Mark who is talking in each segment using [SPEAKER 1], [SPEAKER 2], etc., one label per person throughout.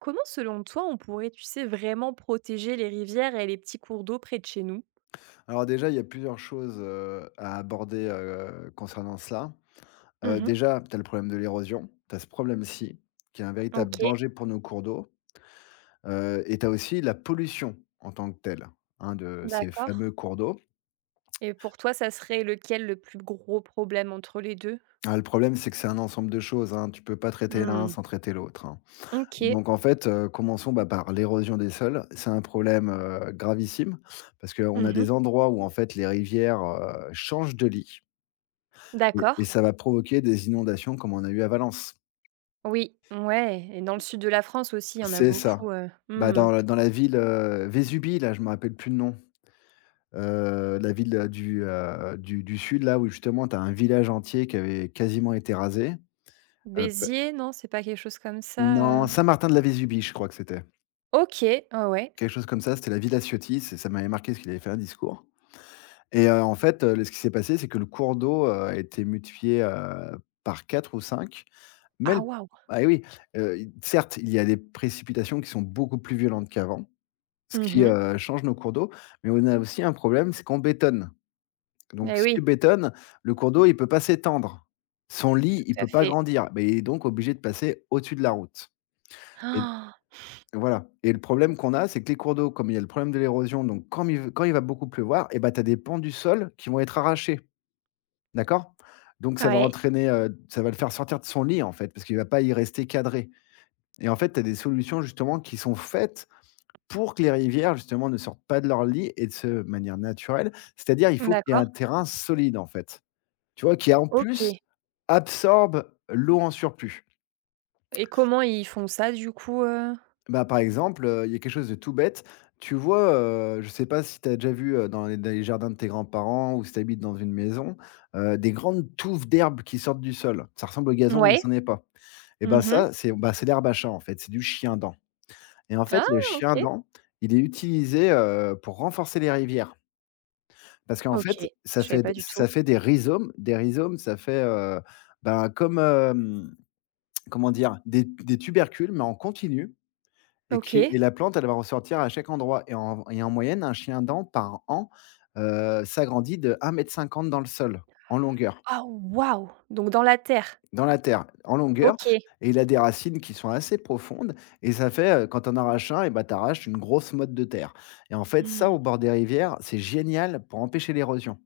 [SPEAKER 1] Comment, selon toi, on pourrait, vraiment protéger les rivières et les petits cours d'eau près de chez nous?
[SPEAKER 2] Alors déjà, il y a plusieurs choses, à aborder, concernant cela.
[SPEAKER 1] Mmh.
[SPEAKER 2] Déjà, tu as le problème de l'érosion, tu as ce problème-ci, qui est un véritable
[SPEAKER 1] OK.
[SPEAKER 2] danger pour nos cours d'eau, et tu as aussi la pollution en tant que telle, hein, de ces
[SPEAKER 1] D'accord.
[SPEAKER 2] fameux cours d'eau.
[SPEAKER 1] Et pour toi, ça serait lequel le plus gros problème entre les deux?
[SPEAKER 2] Ah, le problème, c'est que c'est un ensemble de choses, hein, tu peux pas traiter l'un
[SPEAKER 1] Mmh.
[SPEAKER 2] sans traiter l'autre, hein.
[SPEAKER 1] OK.
[SPEAKER 2] Donc en fait, commençons, bah, par l'érosion des sols. C'est un problème, gravissime parce qu'on a
[SPEAKER 1] Mmh.
[SPEAKER 2] des endroits où en fait les rivières, changent de lit. Et
[SPEAKER 1] D'accord.
[SPEAKER 2] ça va provoquer des inondations comme on a eu à Valence.
[SPEAKER 1] Oui, ouais, et dans le sud de la France aussi, il y en a
[SPEAKER 2] C'est ça.
[SPEAKER 1] beaucoup,
[SPEAKER 2] Bah,
[SPEAKER 1] Mmh.
[SPEAKER 2] dans la ville, Vésubie là, je me rappelle plus le nom. La ville, du, du sud là où justement tu as un village entier qui avait quasiment été rasé. P
[SPEAKER 1] Béziers, non, c'est pas quelque chose comme ça,
[SPEAKER 2] non,
[SPEAKER 1] heu?
[SPEAKER 2] Saint-Martin-de-la-Vésubie, je crois que c'était.
[SPEAKER 1] OK, ah ouais.
[SPEAKER 2] Quelque chose comme ça, c'était la ville Ciotti, c'est ça m'avait marqué parce qu'il avait fait un discours et en fait, le ce qui s'est passé, c'est que le cours d'eau, a été multiplié, par 4 ou 5. Mais
[SPEAKER 1] Ah
[SPEAKER 2] le
[SPEAKER 1] waouh!
[SPEAKER 2] Ah oui, i certes, il y a des précipitations qui sont beaucoup plus violentes qu'avant, ce qui,
[SPEAKER 1] Mmh.
[SPEAKER 2] change nos cours d'eau, mais on a aussi un problème, c'est qu'on bétonne. Donc
[SPEAKER 1] Eh
[SPEAKER 2] si tu
[SPEAKER 1] oui,
[SPEAKER 2] bétonnes, le cours d'eau, il peut pas s'étendre. Son lit, il
[SPEAKER 1] tout à
[SPEAKER 2] peut pas
[SPEAKER 1] fait.
[SPEAKER 2] grandir, mais il est donc obligé de passer au-dessus de la route et voilà et le problème qu'on a, c'est que les cours d'eau, comme il y a le problème de l'érosion, donc quand il va beaucoup pleuvoir et ben tu as des pans du sol qui vont être arrachés, d'accord? Donc
[SPEAKER 1] Ah,
[SPEAKER 2] ça va
[SPEAKER 1] ouais,
[SPEAKER 2] entraîner, ça va le faire sortir de son lit, en fait, parce qu'il va pas y rester cadré. Et en fait, tu as des solutions justement qui sont faites pour que les rivières justement ne sortent pas de leur lit et de manière naturelle. C'est-à-dire, il faut qu'il y ait un
[SPEAKER 1] d'accord,
[SPEAKER 2] terrain solide en fait. Tu vois? Qui en plus
[SPEAKER 1] OK.
[SPEAKER 2] absorbe l'eau en surplus.
[SPEAKER 1] Et comment ils font ça, du coup?
[SPEAKER 2] Bah, par exemple, il y a quelque chose de tout bête. Tu vois, je ne sais pas si tu as déjà vu, dans les jardins de tes grands-parents ou si tu habites dans une maison, des grandes touffes d'herbe qui sortent du sol. Ça ressemble au gazon, mais ce
[SPEAKER 1] Ouais.
[SPEAKER 2] n'est pas. Et ben
[SPEAKER 1] Mmh.
[SPEAKER 2] ça, c'est bah, c'est l'herbe à chat en fait, c'est du chien-dent. Et en fait,
[SPEAKER 1] Ah
[SPEAKER 2] le
[SPEAKER 1] OK.
[SPEAKER 2] chien-dent, il est utilisé, pour renforcer les rivières. Parce qu'en
[SPEAKER 1] OK,
[SPEAKER 2] fait,
[SPEAKER 1] je savais pas du tout.
[SPEAKER 2] ça fait des rhizomes. Des rhizomes, ça fait, ben, comment dire? Des tubercules, mais en continu et
[SPEAKER 1] OK.
[SPEAKER 2] la plante, elle va ressortir à chaque endroit et en moyenne, un chien-dent par an, s'agrandit de 1,50 m dans le sol, en longueur.
[SPEAKER 1] Ah waouh! Donc dans la terre.
[SPEAKER 2] Dans la terre, en longueur
[SPEAKER 1] OK.
[SPEAKER 2] et il a des racines qui sont assez profondes et ça fait, quand tu en arraches un et bah, t'arraches une grosse motte de terre et en fait ça,
[SPEAKER 1] Mmh.
[SPEAKER 2] au bord des rivières, c'est génial pour empêcher l'érosion.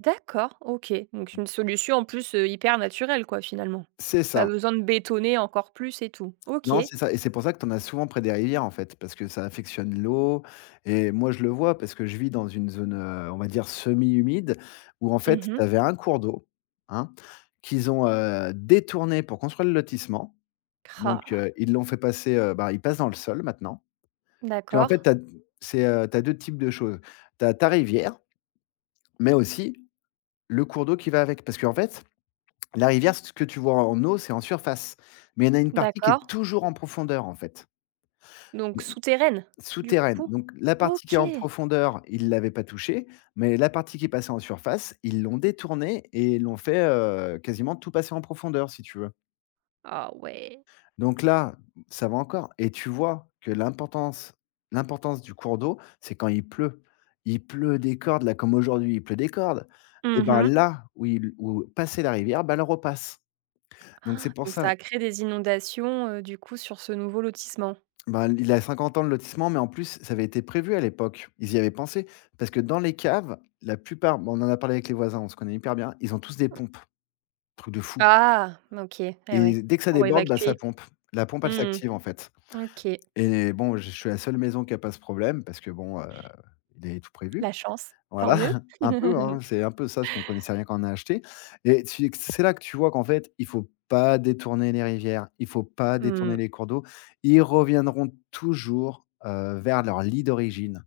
[SPEAKER 1] D'accord, OK. Donc une solution en plus, hyper naturelle quoi finalement.
[SPEAKER 2] C'est
[SPEAKER 1] Pas
[SPEAKER 2] ça.
[SPEAKER 1] besoin de bétonner encore plus et tout. OK.
[SPEAKER 2] Non, c'est ça et c'est pour ça que tu en as souvent près des rivières, en fait, parce que ça affectionne l'eau et moi, je le vois parce que je vis dans une zone, on va dire semi-humide où en
[SPEAKER 1] Mmh
[SPEAKER 2] fait,
[SPEAKER 1] mh.
[SPEAKER 2] tu avais un cours d'eau, hein, qu'ils ont, détourné pour construire le lotissement donc ils l'ont fait passer, bah, il passe dans le sol maintenant. Puis en
[SPEAKER 1] D'accord,
[SPEAKER 2] fait, tu as c'est, tu as types de choses. Tu as ta rivière, mais aussi le cours d'eau qui va avec. Parce qu'en fait, la rivière, ce que tu vois en eau, c'est en surface, mais il y en a une partie qui est
[SPEAKER 1] d'accord.
[SPEAKER 2] toujours en profondeur, en fait,
[SPEAKER 1] Donc souterraine, du
[SPEAKER 2] souterraine.
[SPEAKER 1] coup?
[SPEAKER 2] Donc la partie qui est
[SPEAKER 1] OK.
[SPEAKER 2] en profondeur, ils ne l'avaient pas touchée, mais la partie qui est passée en surface, ils l'ont détournée et l'ont fait, quasiment tout passer en profondeur, si tu veux.
[SPEAKER 1] Ah ouais.
[SPEAKER 2] Donc là, ça va encore et tu vois que l'importance du cours d'eau, c'est quand il pleut. Il pleut des cordes, là, comme aujourd'hui, il pleut des cordes. Et
[SPEAKER 1] Mmh
[SPEAKER 2] ben,
[SPEAKER 1] mh.
[SPEAKER 2] là où il où passait la rivière, ben elle repasse. Donc c'est pour
[SPEAKER 1] Donc ça
[SPEAKER 2] ça.
[SPEAKER 1] a créé des inondations, du coup sur ce nouveau lotissement?
[SPEAKER 2] Ben il a 50 ans, de lotissement, mais en plus, ça avait été prévu à l'époque. Ils y avaient pensé parce que dans les caves, la plupart bon, on en a parlé avec les voisins, on se connaît hyper bien, ils ont tous des pompes, truc de fou
[SPEAKER 1] Ah! OK. Eh ouais,
[SPEAKER 2] et dès que ça
[SPEAKER 1] pour
[SPEAKER 2] déborde, bah, ça
[SPEAKER 1] évacuer.
[SPEAKER 2] pompe. La pompe, elle
[SPEAKER 1] Mmh.
[SPEAKER 2] s'active, en fait.
[SPEAKER 1] OK.
[SPEAKER 2] Et bon, je suis la seule maison qui a pas ce problème parce que bon, il est tout prévu.
[SPEAKER 1] La chance, tant
[SPEAKER 2] Voilà,
[SPEAKER 1] mieux.
[SPEAKER 2] un peu, hein, c'est un peu ça, ce qu'on connaissait rien quand on a acheté et tu c'est là que tu vois qu'en fait, il faut pas détourner les rivières, il faut pas détourner
[SPEAKER 1] Mmh.
[SPEAKER 2] les cours d'eau. Ils reviendront toujours, vers leur lit d'origine.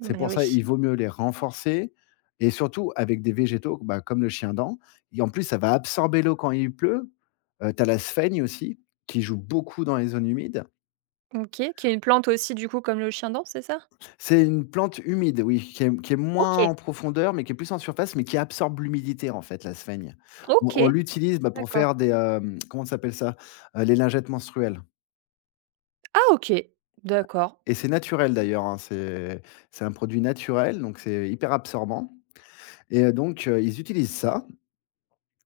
[SPEAKER 2] C'est pour
[SPEAKER 1] oui.
[SPEAKER 2] ça, il vaut mieux les renforcer et surtout avec des végétaux, bah, comme le chien-dent. Et en plus, ça va absorber l'eau quand il pleut. Tu as la sphaigne aussi qui joue beaucoup dans les zones humides.
[SPEAKER 1] OK, qui est une plante aussi du coup comme le chien dent, c'est ça?
[SPEAKER 2] C'est une plante humide, oui, qui est moins
[SPEAKER 1] OK,
[SPEAKER 2] en profondeur, mais qui est plus en surface, mais qui absorbe l'humidité, en fait, la sphaigne. On
[SPEAKER 1] OK,
[SPEAKER 2] on l'utilise, bah, pour
[SPEAKER 1] d'accord.
[SPEAKER 2] faire des, comment ça s'appelle ça? Les lingettes menstruelles
[SPEAKER 1] Ah OK, d'accord.
[SPEAKER 2] et c'est naturel d'ailleurs, hein, c'est un produit naturel, donc c'est hyper absorbant et donc ils utilisent ça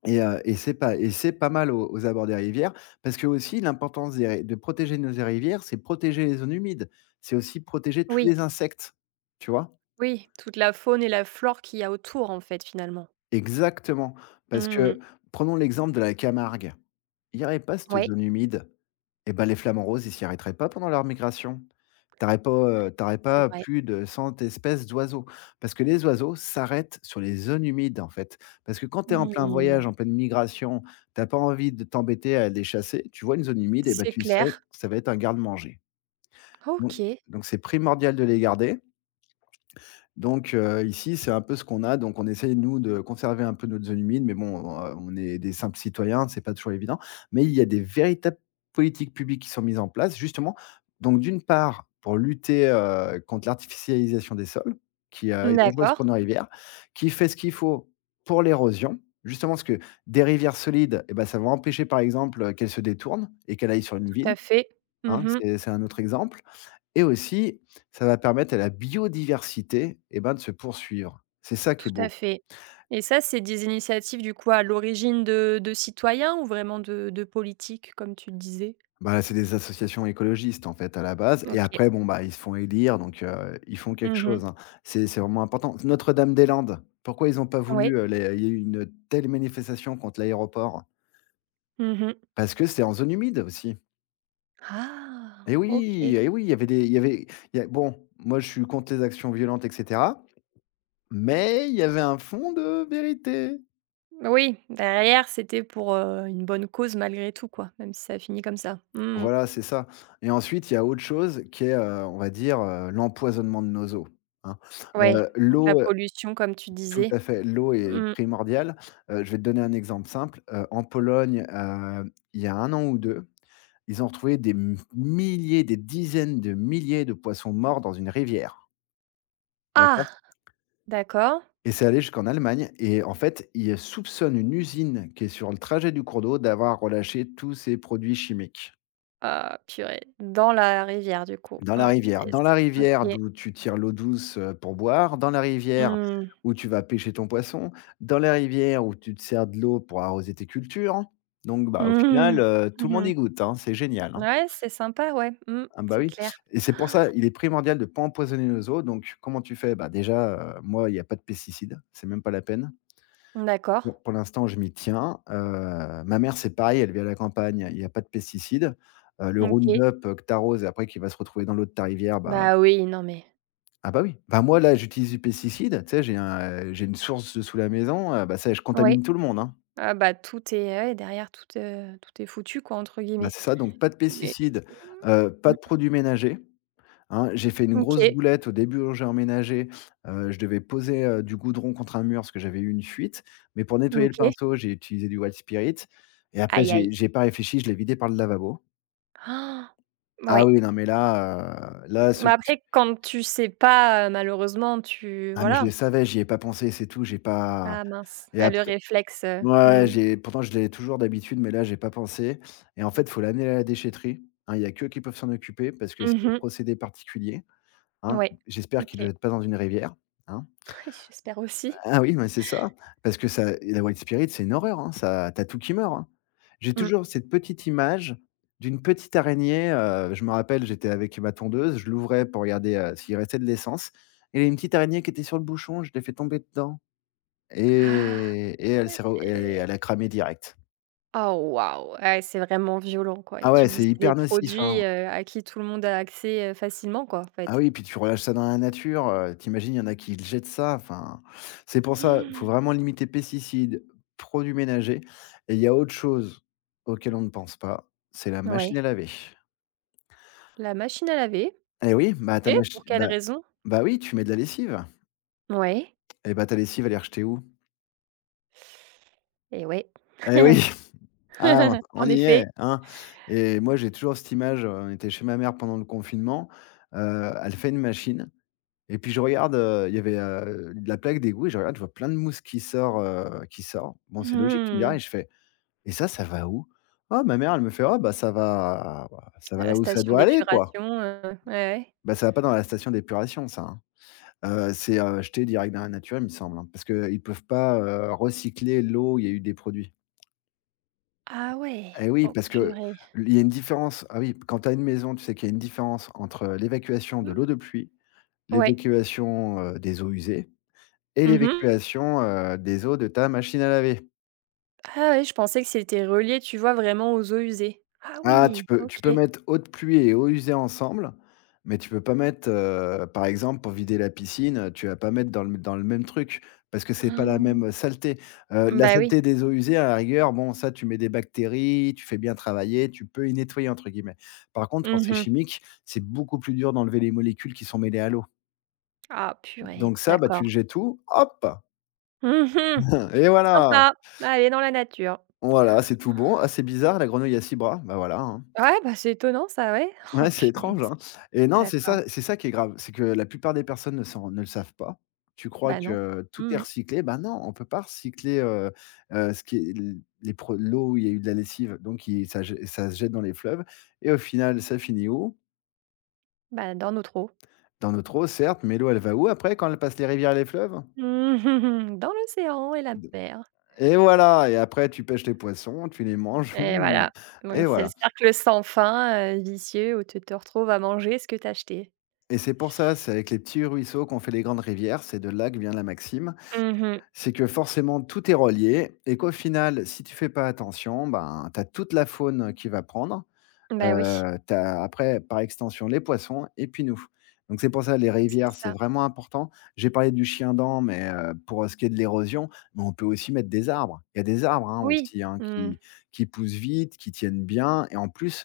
[SPEAKER 2] et c'est pas mal aux abords des rivières parce que aussi l'importance des ri de protéger nos rivières, c'est protéger les zones humides. C'est aussi protéger tous
[SPEAKER 1] Oui,
[SPEAKER 2] les insectes, tu vois?
[SPEAKER 1] oui, toute la faune et la flore qu'il y a autour en fait finalement.
[SPEAKER 2] Exactement, parce
[SPEAKER 1] Mmh.
[SPEAKER 2] que prenons l'exemple de la Camargue. Il n'y aurait pas cette
[SPEAKER 1] Ouais,
[SPEAKER 2] zone humide, et ben les flamants roses, ils s'y arrêteraient pas pendant leur migration. Tu aurais pas, tu
[SPEAKER 1] c'est
[SPEAKER 2] pas
[SPEAKER 1] vrai.
[SPEAKER 2] plus de 100 espèces d'oiseaux, parce que les oiseaux s'arrêtent sur les zones humides, en fait. Parce que quand tu es en plein
[SPEAKER 1] Mmh.
[SPEAKER 2] voyage, en pleine migration, tu as pas envie de t'embêter à les chasser, tu vois une zone humide, et ben
[SPEAKER 1] C'est
[SPEAKER 2] tu sais
[SPEAKER 1] clair.
[SPEAKER 2] que ça va être un garde-manger. Donc
[SPEAKER 1] OK.
[SPEAKER 2] donc c'est primordial de les garder donc ici, c'est un peu ce qu'on a, donc on essaye nous de conserver un peu notre zone humide, mais bon, on est des simples citoyens, c'est pas toujours évident. Mais il y a des véritables politiques publiques qui sont mises en place justement, donc d'une part pour lutter, contre l'artificialisation des sols qui, est dangereuse
[SPEAKER 1] D'accord,
[SPEAKER 2] pour nos rivières, qui fait ce qu'il faut pour l'érosion. Justement parce que des rivières solides eh bah, ça va empêcher par exemple, qu'elles se détournent et qu'elles aillent sur une
[SPEAKER 1] tout à
[SPEAKER 2] ville,
[SPEAKER 1] fait.
[SPEAKER 2] hein,
[SPEAKER 1] Mmh.
[SPEAKER 2] c'est un autre exemple. Et aussi, ça va permettre à la biodiversité, eh ben, de se poursuivre. C'est ça qui est
[SPEAKER 1] Tout à
[SPEAKER 2] beau.
[SPEAKER 1] fait, et ça, c'est des initiatives, du coup, à l'origine de citoyens ou vraiment de politiques, comme tu disais?
[SPEAKER 2] Bah, c'est des associations écologistes, en fait, à la base et
[SPEAKER 1] OK.
[SPEAKER 2] après, bon, bah, ils se font élire, donc ils font quelque
[SPEAKER 1] Mmh.
[SPEAKER 2] chose, hein. C'est vraiment important. Notre-Dame-des-Landes, pourquoi ils ont pas
[SPEAKER 1] Oui.
[SPEAKER 2] voulu, les il y a eu une telle manifestation contre l'aéroport?
[SPEAKER 1] Mmh.
[SPEAKER 2] Parce que c'est en zone humide aussi.
[SPEAKER 1] Ah! OK.
[SPEAKER 2] Et oui, il y avait il y a bon, moi, je suis contre les actions violentes et cetera, mais il y avait un fond de vérité.
[SPEAKER 1] Oui, derrière, c'était pour, une bonne cause malgré tout, quoi, même si ça finit comme ça. Mmh.
[SPEAKER 2] Voilà, c'est ça et ensuite, il y a autre chose qui est, on va dire, l'empoisonnement de nos eaux, hein.
[SPEAKER 1] Ouais,
[SPEAKER 2] Heu,
[SPEAKER 1] donc la
[SPEAKER 2] l'eau,
[SPEAKER 1] pollution, comme tu
[SPEAKER 2] tout
[SPEAKER 1] disais.
[SPEAKER 2] à fait, l'eau est
[SPEAKER 1] Mmh.
[SPEAKER 2] primordiale. Je vais te donner un exemple simple, en Pologne, il y a un an ou 2, ils ont retrouvé des m milliers, des dizaines de milliers de poissons morts dans une rivière,
[SPEAKER 1] Ah!
[SPEAKER 2] d'accord?
[SPEAKER 1] D'accord.
[SPEAKER 2] Et c'est allé jusqu'en Allemagne et en fait, ils soupçonnent une usine qui est sur le trajet du cours d'eau d'avoir relâché tous ces produits chimiques.
[SPEAKER 1] Ah purée, dans la rivière, du coup.
[SPEAKER 2] Dans
[SPEAKER 1] Oh
[SPEAKER 2] la rivière.
[SPEAKER 1] punaise.
[SPEAKER 2] Dans la rivière
[SPEAKER 1] OK.
[SPEAKER 2] d'où tu tires l'eau douce, pour boire, dans la rivière
[SPEAKER 1] Mmh.
[SPEAKER 2] où tu vas pêcher ton poisson, dans la rivière où tu te sers de l'eau pour arroser tes cultures. Donc bah, au final,
[SPEAKER 1] Mmh.
[SPEAKER 2] tout le monde
[SPEAKER 1] Mmh.
[SPEAKER 2] y goûte, hein, c'est génial, hein.
[SPEAKER 1] Ouais, c'est sympa, ouais. Mmh,
[SPEAKER 2] Ah bah,
[SPEAKER 1] c'est
[SPEAKER 2] oui
[SPEAKER 1] clair.
[SPEAKER 2] et c'est pour ça, il est primordial de ne pas empoisonner nos eaux donc comment tu fais? Bah, déjà, moi, il y a pas de pesticides, c'est même pas la peine.
[SPEAKER 1] D'accord.
[SPEAKER 2] Bon, pour l'instant, je m'y tiens, ma mère, c'est pareil, elle vit à la campagne, il y a pas de pesticides. Le
[SPEAKER 1] OK.
[SPEAKER 2] Roundup, que tu arroses et après qui va se retrouver dans l'eau de ta rivière, bah.
[SPEAKER 1] Bah, oui, non, mais
[SPEAKER 2] Ah bah, oui. Bah, moi là, j'utilise du pesticide, tu sais, j'ai un, j'ai une source sous la maison, bah, ça je
[SPEAKER 1] oui.
[SPEAKER 2] contamine tout le monde, hein.
[SPEAKER 1] Ah bah, tout est ouais, derrière tout, tout est «foutu» quoi, entre
[SPEAKER 2] Bah,
[SPEAKER 1] guillemets.
[SPEAKER 2] c'est ça, donc pas de
[SPEAKER 1] Mais
[SPEAKER 2] pesticides, pas de
[SPEAKER 1] mmh,
[SPEAKER 2] produits ménagers, hein. J'ai fait une grosse
[SPEAKER 1] OK,
[SPEAKER 2] boulette au début où j'ai emménagé, je devais poser, du goudron contre un mur parce que j'avais eu une fuite, mais pour nettoyer le
[SPEAKER 1] OK.
[SPEAKER 2] pinceau, j'ai utilisé du White Spirit et après
[SPEAKER 1] Aïe,
[SPEAKER 2] j'ai
[SPEAKER 1] aïe.
[SPEAKER 2] j'ai pas réfléchi, je l'ai vidé par le lavabo.
[SPEAKER 1] Ah.
[SPEAKER 2] Ah
[SPEAKER 1] Ouais.
[SPEAKER 2] oui, non mais là, là ce
[SPEAKER 1] Mais après quand tu sais pas, malheureusement tu
[SPEAKER 2] ah mais je
[SPEAKER 1] voilà.
[SPEAKER 2] le savais, j'y ai pas pensé, c'est tout, j'ai pas
[SPEAKER 1] Ah mince,
[SPEAKER 2] et
[SPEAKER 1] ah le
[SPEAKER 2] après
[SPEAKER 1] réflexe,
[SPEAKER 2] ouais,
[SPEAKER 1] mmh.
[SPEAKER 2] j'ai pourtant je l'ai toujours d'habitude, mais là, j'ai pas pensé et en fait, faut l'amener à la déchetterie, hein, il y a qu'eux qui peuvent s'en occuper parce que c'est des
[SPEAKER 1] Mmh.
[SPEAKER 2] procédés particuliers, hein.
[SPEAKER 1] Ouais.
[SPEAKER 2] J'espère qu'ils le
[SPEAKER 1] OK.
[SPEAKER 2] jettent pas dans une rivière, hein.
[SPEAKER 1] J'espère aussi.
[SPEAKER 2] Ah oui, mais c'est ça, parce que ça la white spirit, c'est une horreur, hein, ça tu as tout qui meurt, hein. J'ai
[SPEAKER 1] Mmh.
[SPEAKER 2] toujours cette petite image d'une petite araignée, je me rappelle, j'étais avec ma tondeuse, je l'ouvrais pour regarder, s'il restait de l'essence et il y a une petite araignée qui était sur le bouchon, je l'ai fait tomber dedans
[SPEAKER 1] Ah,
[SPEAKER 2] et elle s'est re et elle a cramé direct.
[SPEAKER 1] oh waouh! Ouais, c'est vraiment violent, quoi, et
[SPEAKER 2] Ah
[SPEAKER 1] tu
[SPEAKER 2] ouais,
[SPEAKER 1] dis
[SPEAKER 2] c'est
[SPEAKER 1] c'est des
[SPEAKER 2] hyper nocif,
[SPEAKER 1] produits,
[SPEAKER 2] hein.
[SPEAKER 1] à qui tout le monde a accès, facilement, quoi, en
[SPEAKER 2] Ah
[SPEAKER 1] fait.
[SPEAKER 2] oui, puis tu relâches ça dans la nature, tu il y en a qui jettent ça, enfin, c'est pour ça, faut
[SPEAKER 1] Hmm.
[SPEAKER 2] vraiment limiter pesticides, produits ménagers et il y a autre chose auquel on ne pense pas, c'est la machine à
[SPEAKER 1] Ouais,
[SPEAKER 2] laver.
[SPEAKER 1] la machine à laver,
[SPEAKER 2] Eh oui, bah, ta
[SPEAKER 1] et
[SPEAKER 2] machi
[SPEAKER 1] pour quelle
[SPEAKER 2] bah
[SPEAKER 1] raison?
[SPEAKER 2] bah, oui, tu mets de la lessive
[SPEAKER 1] Ouais.
[SPEAKER 2] et bah, ta lessive, elle est rejetée où?
[SPEAKER 1] Et ouais,
[SPEAKER 2] Eh oui, ah, on
[SPEAKER 1] en
[SPEAKER 2] y est,
[SPEAKER 1] effet.
[SPEAKER 2] hein et moi, j'ai toujours cette image, on était chez ma mère pendant le confinement, elle fait une machine. Et puis je regarde, il y avait, de la plaque d'égout et je regarde, je vois plein de mousse qui sort, qui sort. Bon, c'est logique, tu me
[SPEAKER 1] Mmh,
[SPEAKER 2] diras et je fais: «Et ça va où?» «Ah, ma mère, elle me fait: "Oh bah, ça va
[SPEAKER 1] la
[SPEAKER 2] là où ça
[SPEAKER 1] station
[SPEAKER 2] doit aller, quoi!"»
[SPEAKER 1] d'épuration, ouais, ouais.
[SPEAKER 2] Bah, ça va pas dans la station d'épuration ça, hein. C'est, jeté direct dans la nature, il me semble, hein, parce qu'ils peuvent pas, recycler l'eau il y a eu des produits.
[SPEAKER 1] Ah ouais!
[SPEAKER 2] Eh oui,
[SPEAKER 1] Oh
[SPEAKER 2] parce que
[SPEAKER 1] purée.
[SPEAKER 2] il y a une différence. Ah oui, quand tu as une maison, tu sais qu'il y a une différence entre l'évacuation de
[SPEAKER 1] Mmh.
[SPEAKER 2] l'eau de pluie,
[SPEAKER 1] Ouais.
[SPEAKER 2] l'évacuation, des eaux usées et
[SPEAKER 1] Mmh.
[SPEAKER 2] l'évacuation, des eaux de ta machine à laver.
[SPEAKER 1] Ah ouais, je pensais que c'était relié, tu vois, vraiment aux eaux usées. Ah
[SPEAKER 2] Ah, tu
[SPEAKER 1] oui!
[SPEAKER 2] peux
[SPEAKER 1] OK.
[SPEAKER 2] tu peux mettre eau de pluie et eau usée ensemble, mais tu peux pas mettre, par exemple, pour vider la piscine, tu vas pas mettre dans le même truc, parce que c'est pas la
[SPEAKER 1] Hmm.
[SPEAKER 2] même, saleté. La
[SPEAKER 1] Bah oui.
[SPEAKER 2] saleté des eaux usées, à la rigueur, bon, ça, tu mets des bactéries, tu fais bien travailler, tu peux «y nettoyer» entre guillemets. Par contre, quand c'est
[SPEAKER 1] Mmh.
[SPEAKER 2] chimique, c'est beaucoup plus dur d'enlever les molécules qui sont mêlées à l'eau.
[SPEAKER 1] Ah purée,
[SPEAKER 2] Donc ça, bah, tu
[SPEAKER 1] d'accord.
[SPEAKER 2] le jettes tout, hop.
[SPEAKER 1] Mmh mh.
[SPEAKER 2] Et voilà!
[SPEAKER 1] Sympa, aller dans la nature.
[SPEAKER 2] Voilà, c'est tout bon. Ah, c'est bizarre, la grenouille a 6 bras. Bah, voilà, hein.
[SPEAKER 1] Ouais, bah, c'est étonnant ça, ouais. Oh
[SPEAKER 2] Ouais, c'est
[SPEAKER 1] punaise,
[SPEAKER 2] étrange, hein. Et non, c'est
[SPEAKER 1] d'accord.
[SPEAKER 2] ça c'est ça qui est grave, c'est que la plupart des personnes ne le savent pas. Tu crois
[SPEAKER 1] Bah, non.
[SPEAKER 2] que tout est
[SPEAKER 1] Mmh mh.
[SPEAKER 2] recyclé, ben non, on peut pas recycler, ce qui est l les pro l'eau où il y a eu de la lessive, donc il ça je ça se jette dans les fleuves et au final, ça finit où?
[SPEAKER 1] Bah, dans notre eau.
[SPEAKER 2] Dans notre eau, certes, mais l'eau, elle va où après quand elle passe les rivières et les fleuves?
[SPEAKER 1] Mmh. Mh mh. Dans l'océan et la mer.
[SPEAKER 2] Et voilà, et après tu pêches les poissons, tu les manges.
[SPEAKER 1] Et
[SPEAKER 2] Mmh.
[SPEAKER 1] voilà.
[SPEAKER 2] Et
[SPEAKER 1] Donc c'est le
[SPEAKER 2] voilà,
[SPEAKER 1] cercle sans fin, vicieux, où tu te retrouves à manger ce que tu as acheté.
[SPEAKER 2] et c'est pour ça, c'est avec les petits ruisseaux qu'on fait les grandes rivières, c'est de là que vient la maxime.
[SPEAKER 1] Mmh mh.
[SPEAKER 2] C'est que forcément tout est relié et qu'au final, si tu fais pas attention, ben, tu as toute la faune qui va prendre,
[SPEAKER 1] Bah, oui.
[SPEAKER 2] tu après par extension les poissons et puis nous. Donc c'est pour ça les
[SPEAKER 1] C'est
[SPEAKER 2] rivières, c'est
[SPEAKER 1] ça.
[SPEAKER 2] vraiment important. J'ai parlé du chien-dent, mais pour ce qui est de l'érosion, mais on peut aussi mettre des arbres. Il y a des arbres, hein,
[SPEAKER 1] Oui.
[SPEAKER 2] aussi, hein,
[SPEAKER 1] Mmh.
[SPEAKER 2] qui poussent vite, qui tiennent bien et en plus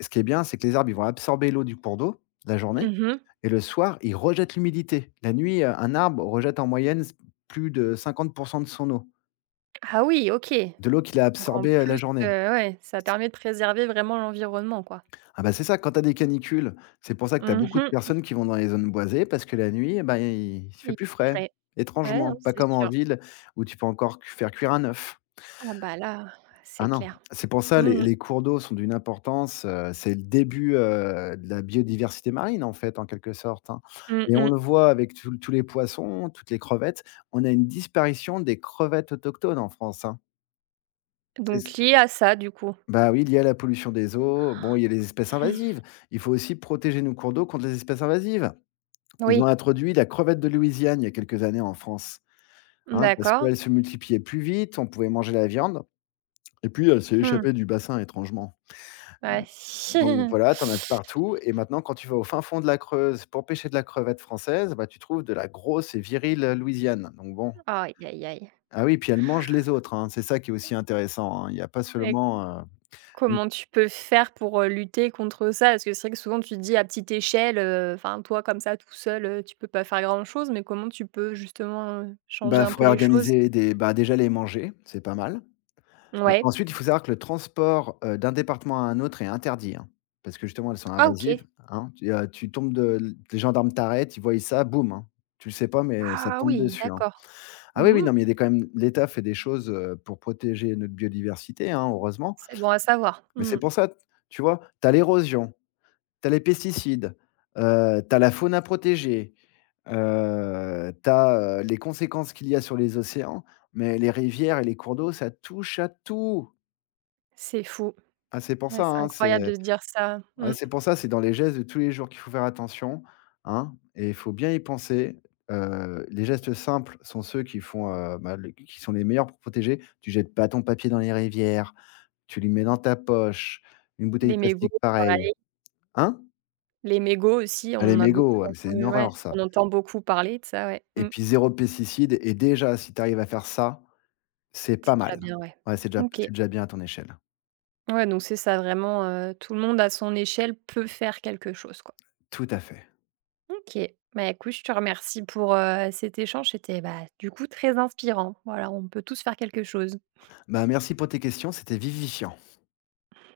[SPEAKER 2] ce qui est bien, c'est que les arbres, ils vont absorber l'eau du cours d'eau, la journée
[SPEAKER 1] Mmh mh.
[SPEAKER 2] et le soir, ils rejettent l'humidité. La nuit, un arbre rejette en moyenne s plus de 50% de son eau,
[SPEAKER 1] Ah oui, OK.
[SPEAKER 2] de l'eau qu'il a
[SPEAKER 1] Donc en
[SPEAKER 2] absorbée, la
[SPEAKER 1] plus,
[SPEAKER 2] journée.
[SPEAKER 1] ouais, ça permet de préserver vraiment l'environnement, quoi.
[SPEAKER 2] Ah bah, c'est ça, quand tu as des canicules, c'est pour ça que tu as
[SPEAKER 1] Mmh
[SPEAKER 2] beaucoup de
[SPEAKER 1] mh.
[SPEAKER 2] personnes qui vont dans les zones boisées parce que la nuit, eh ben, il fait
[SPEAKER 1] Et
[SPEAKER 2] plus frais,
[SPEAKER 1] frais. Ouais,
[SPEAKER 2] étrangement,
[SPEAKER 1] non,
[SPEAKER 2] pas
[SPEAKER 1] c'est
[SPEAKER 2] comme en
[SPEAKER 1] sûr.
[SPEAKER 2] ville où tu peux encore cu faire cuire un œuf.
[SPEAKER 1] Ah bah là,
[SPEAKER 2] Ah
[SPEAKER 1] c'est
[SPEAKER 2] non,
[SPEAKER 1] clair.
[SPEAKER 2] c'est pour ça
[SPEAKER 1] Mmh mh.
[SPEAKER 2] les cours d'eau sont d'une importance, c'est le début, de la biodiversité marine, en fait, en quelque sorte, hein. Et on
[SPEAKER 1] Mmh.
[SPEAKER 2] le voit avec tous les poissons, toutes les crevettes. On a une disparition des crevettes autochtones en France, hein. C'est
[SPEAKER 1] Donc lié à ça du coup?
[SPEAKER 2] bah, oui, il y a la pollution des eaux. Bon, il y a les espèces
[SPEAKER 1] Mm.
[SPEAKER 2] invasives. Il faut aussi protéger nos cours d'eau contre les espèces invasives. Ils ont
[SPEAKER 1] Oui,
[SPEAKER 2] introduit la crevette de Louisiane il y a quelques années en France, hein, parce
[SPEAKER 1] d'accord.
[SPEAKER 2] qu'elle se multipliait plus vite, on pouvait manger la viande et puis elle s'est
[SPEAKER 1] Mmh.
[SPEAKER 2] échappée du bassin étrangement.
[SPEAKER 1] Ouais.
[SPEAKER 2] Donc voilà, tu en as de partout et maintenant quand tu vas au fin fond de la Creuse pour pêcher de la crevette française, bah, tu trouves de la grosse et virile, Louisiane, donc bon.
[SPEAKER 1] Aïe, aïe, aïe,
[SPEAKER 2] Ah oui, puis elle mange les autres, hein, c'est ça qui est aussi intéressant, hein. Il y a pas
[SPEAKER 1] et
[SPEAKER 2] seulement, mmh,
[SPEAKER 1] comment tu peux faire pour, lutter contre ça? Parce que c'est vrai que souvent tu te dis à petite échelle, enfin toi comme ça tout seul, tu peux pas faire grand chose, mais comment tu peux justement, changer
[SPEAKER 2] bah,
[SPEAKER 1] un peu
[SPEAKER 2] faudrait
[SPEAKER 1] les choses?
[SPEAKER 2] organiser des bah, déjà les manger, c'est pas mal.
[SPEAKER 1] Ouais.
[SPEAKER 2] Ensuite, il faut savoir que le transport, d'un département à un autre est interdit, hein, parce que justement elles sont
[SPEAKER 1] Ah
[SPEAKER 2] invasives,
[SPEAKER 1] OK.
[SPEAKER 2] hein. Tu tombes de les gendarmes t'arrêtent, ils voient ça, boum, hein. Tu le sais pas mais ça te
[SPEAKER 1] Ah
[SPEAKER 2] tombe
[SPEAKER 1] oui,
[SPEAKER 2] dessus, hein.
[SPEAKER 1] d'accord.
[SPEAKER 2] Ah oui, oui,
[SPEAKER 1] Mmh.
[SPEAKER 2] non, mais il y a des quand même l'État fait des choses, pour protéger notre biodiversité, hein, heureusement.
[SPEAKER 1] C'est bon à savoir.
[SPEAKER 2] Mais
[SPEAKER 1] Mmh.
[SPEAKER 2] c'est pour ça, tu vois? Tu as l'érosion, tu as les pesticides, tu as la faune à protéger, tu as, les conséquences qu'il y a sur les océans, mais les rivières et les cours d'eau, ça touche à tout.
[SPEAKER 1] C'est fou.
[SPEAKER 2] Ah, c'est pour
[SPEAKER 1] Ouais,
[SPEAKER 2] ça,
[SPEAKER 1] c'est
[SPEAKER 2] hein, c'est
[SPEAKER 1] incroyable de se dire ça.
[SPEAKER 2] ouais,
[SPEAKER 1] Mmh.
[SPEAKER 2] c'est pour ça, c'est dans les gestes de tous les jours qu'il faut faire attention, hein, et il faut bien y penser. Les gestes simples sont ceux qui font, bah, le qui sont les meilleurs pour protéger. Tu jettes pas ton papier dans les rivières, tu les mets dans ta poche, une bouteille
[SPEAKER 1] Les
[SPEAKER 2] de
[SPEAKER 1] mégots,
[SPEAKER 2] plastique pareil.
[SPEAKER 1] pareil.
[SPEAKER 2] Hein?
[SPEAKER 1] Les mégots aussi, on
[SPEAKER 2] Ah, les
[SPEAKER 1] en a beaucoup
[SPEAKER 2] mégots, ah, mais c'est une
[SPEAKER 1] entendu, ouais,
[SPEAKER 2] horreur ça
[SPEAKER 1] on entend beaucoup parler de ça, ouais.
[SPEAKER 2] et
[SPEAKER 1] Mmh.
[SPEAKER 2] puis zéro pesticide et déjà si tu arrives à faire ça, c'est
[SPEAKER 1] C'est
[SPEAKER 2] pas
[SPEAKER 1] déjà
[SPEAKER 2] mal.
[SPEAKER 1] bien, ouais.
[SPEAKER 2] Ouais,
[SPEAKER 1] OK.
[SPEAKER 2] c'est déjà bien à ton échelle.
[SPEAKER 1] Ouais, donc c'est ça vraiment, tout le monde à son échelle peut faire quelque chose, quoi.
[SPEAKER 2] Tout à fait.
[SPEAKER 1] OK. Bah, écoute, je te remercie pour, cet échange, c'était, bah, du coup très inspirant. Voilà, on peut tous faire quelque chose.
[SPEAKER 2] Bah, merci pour tes questions, c'était vivifiant.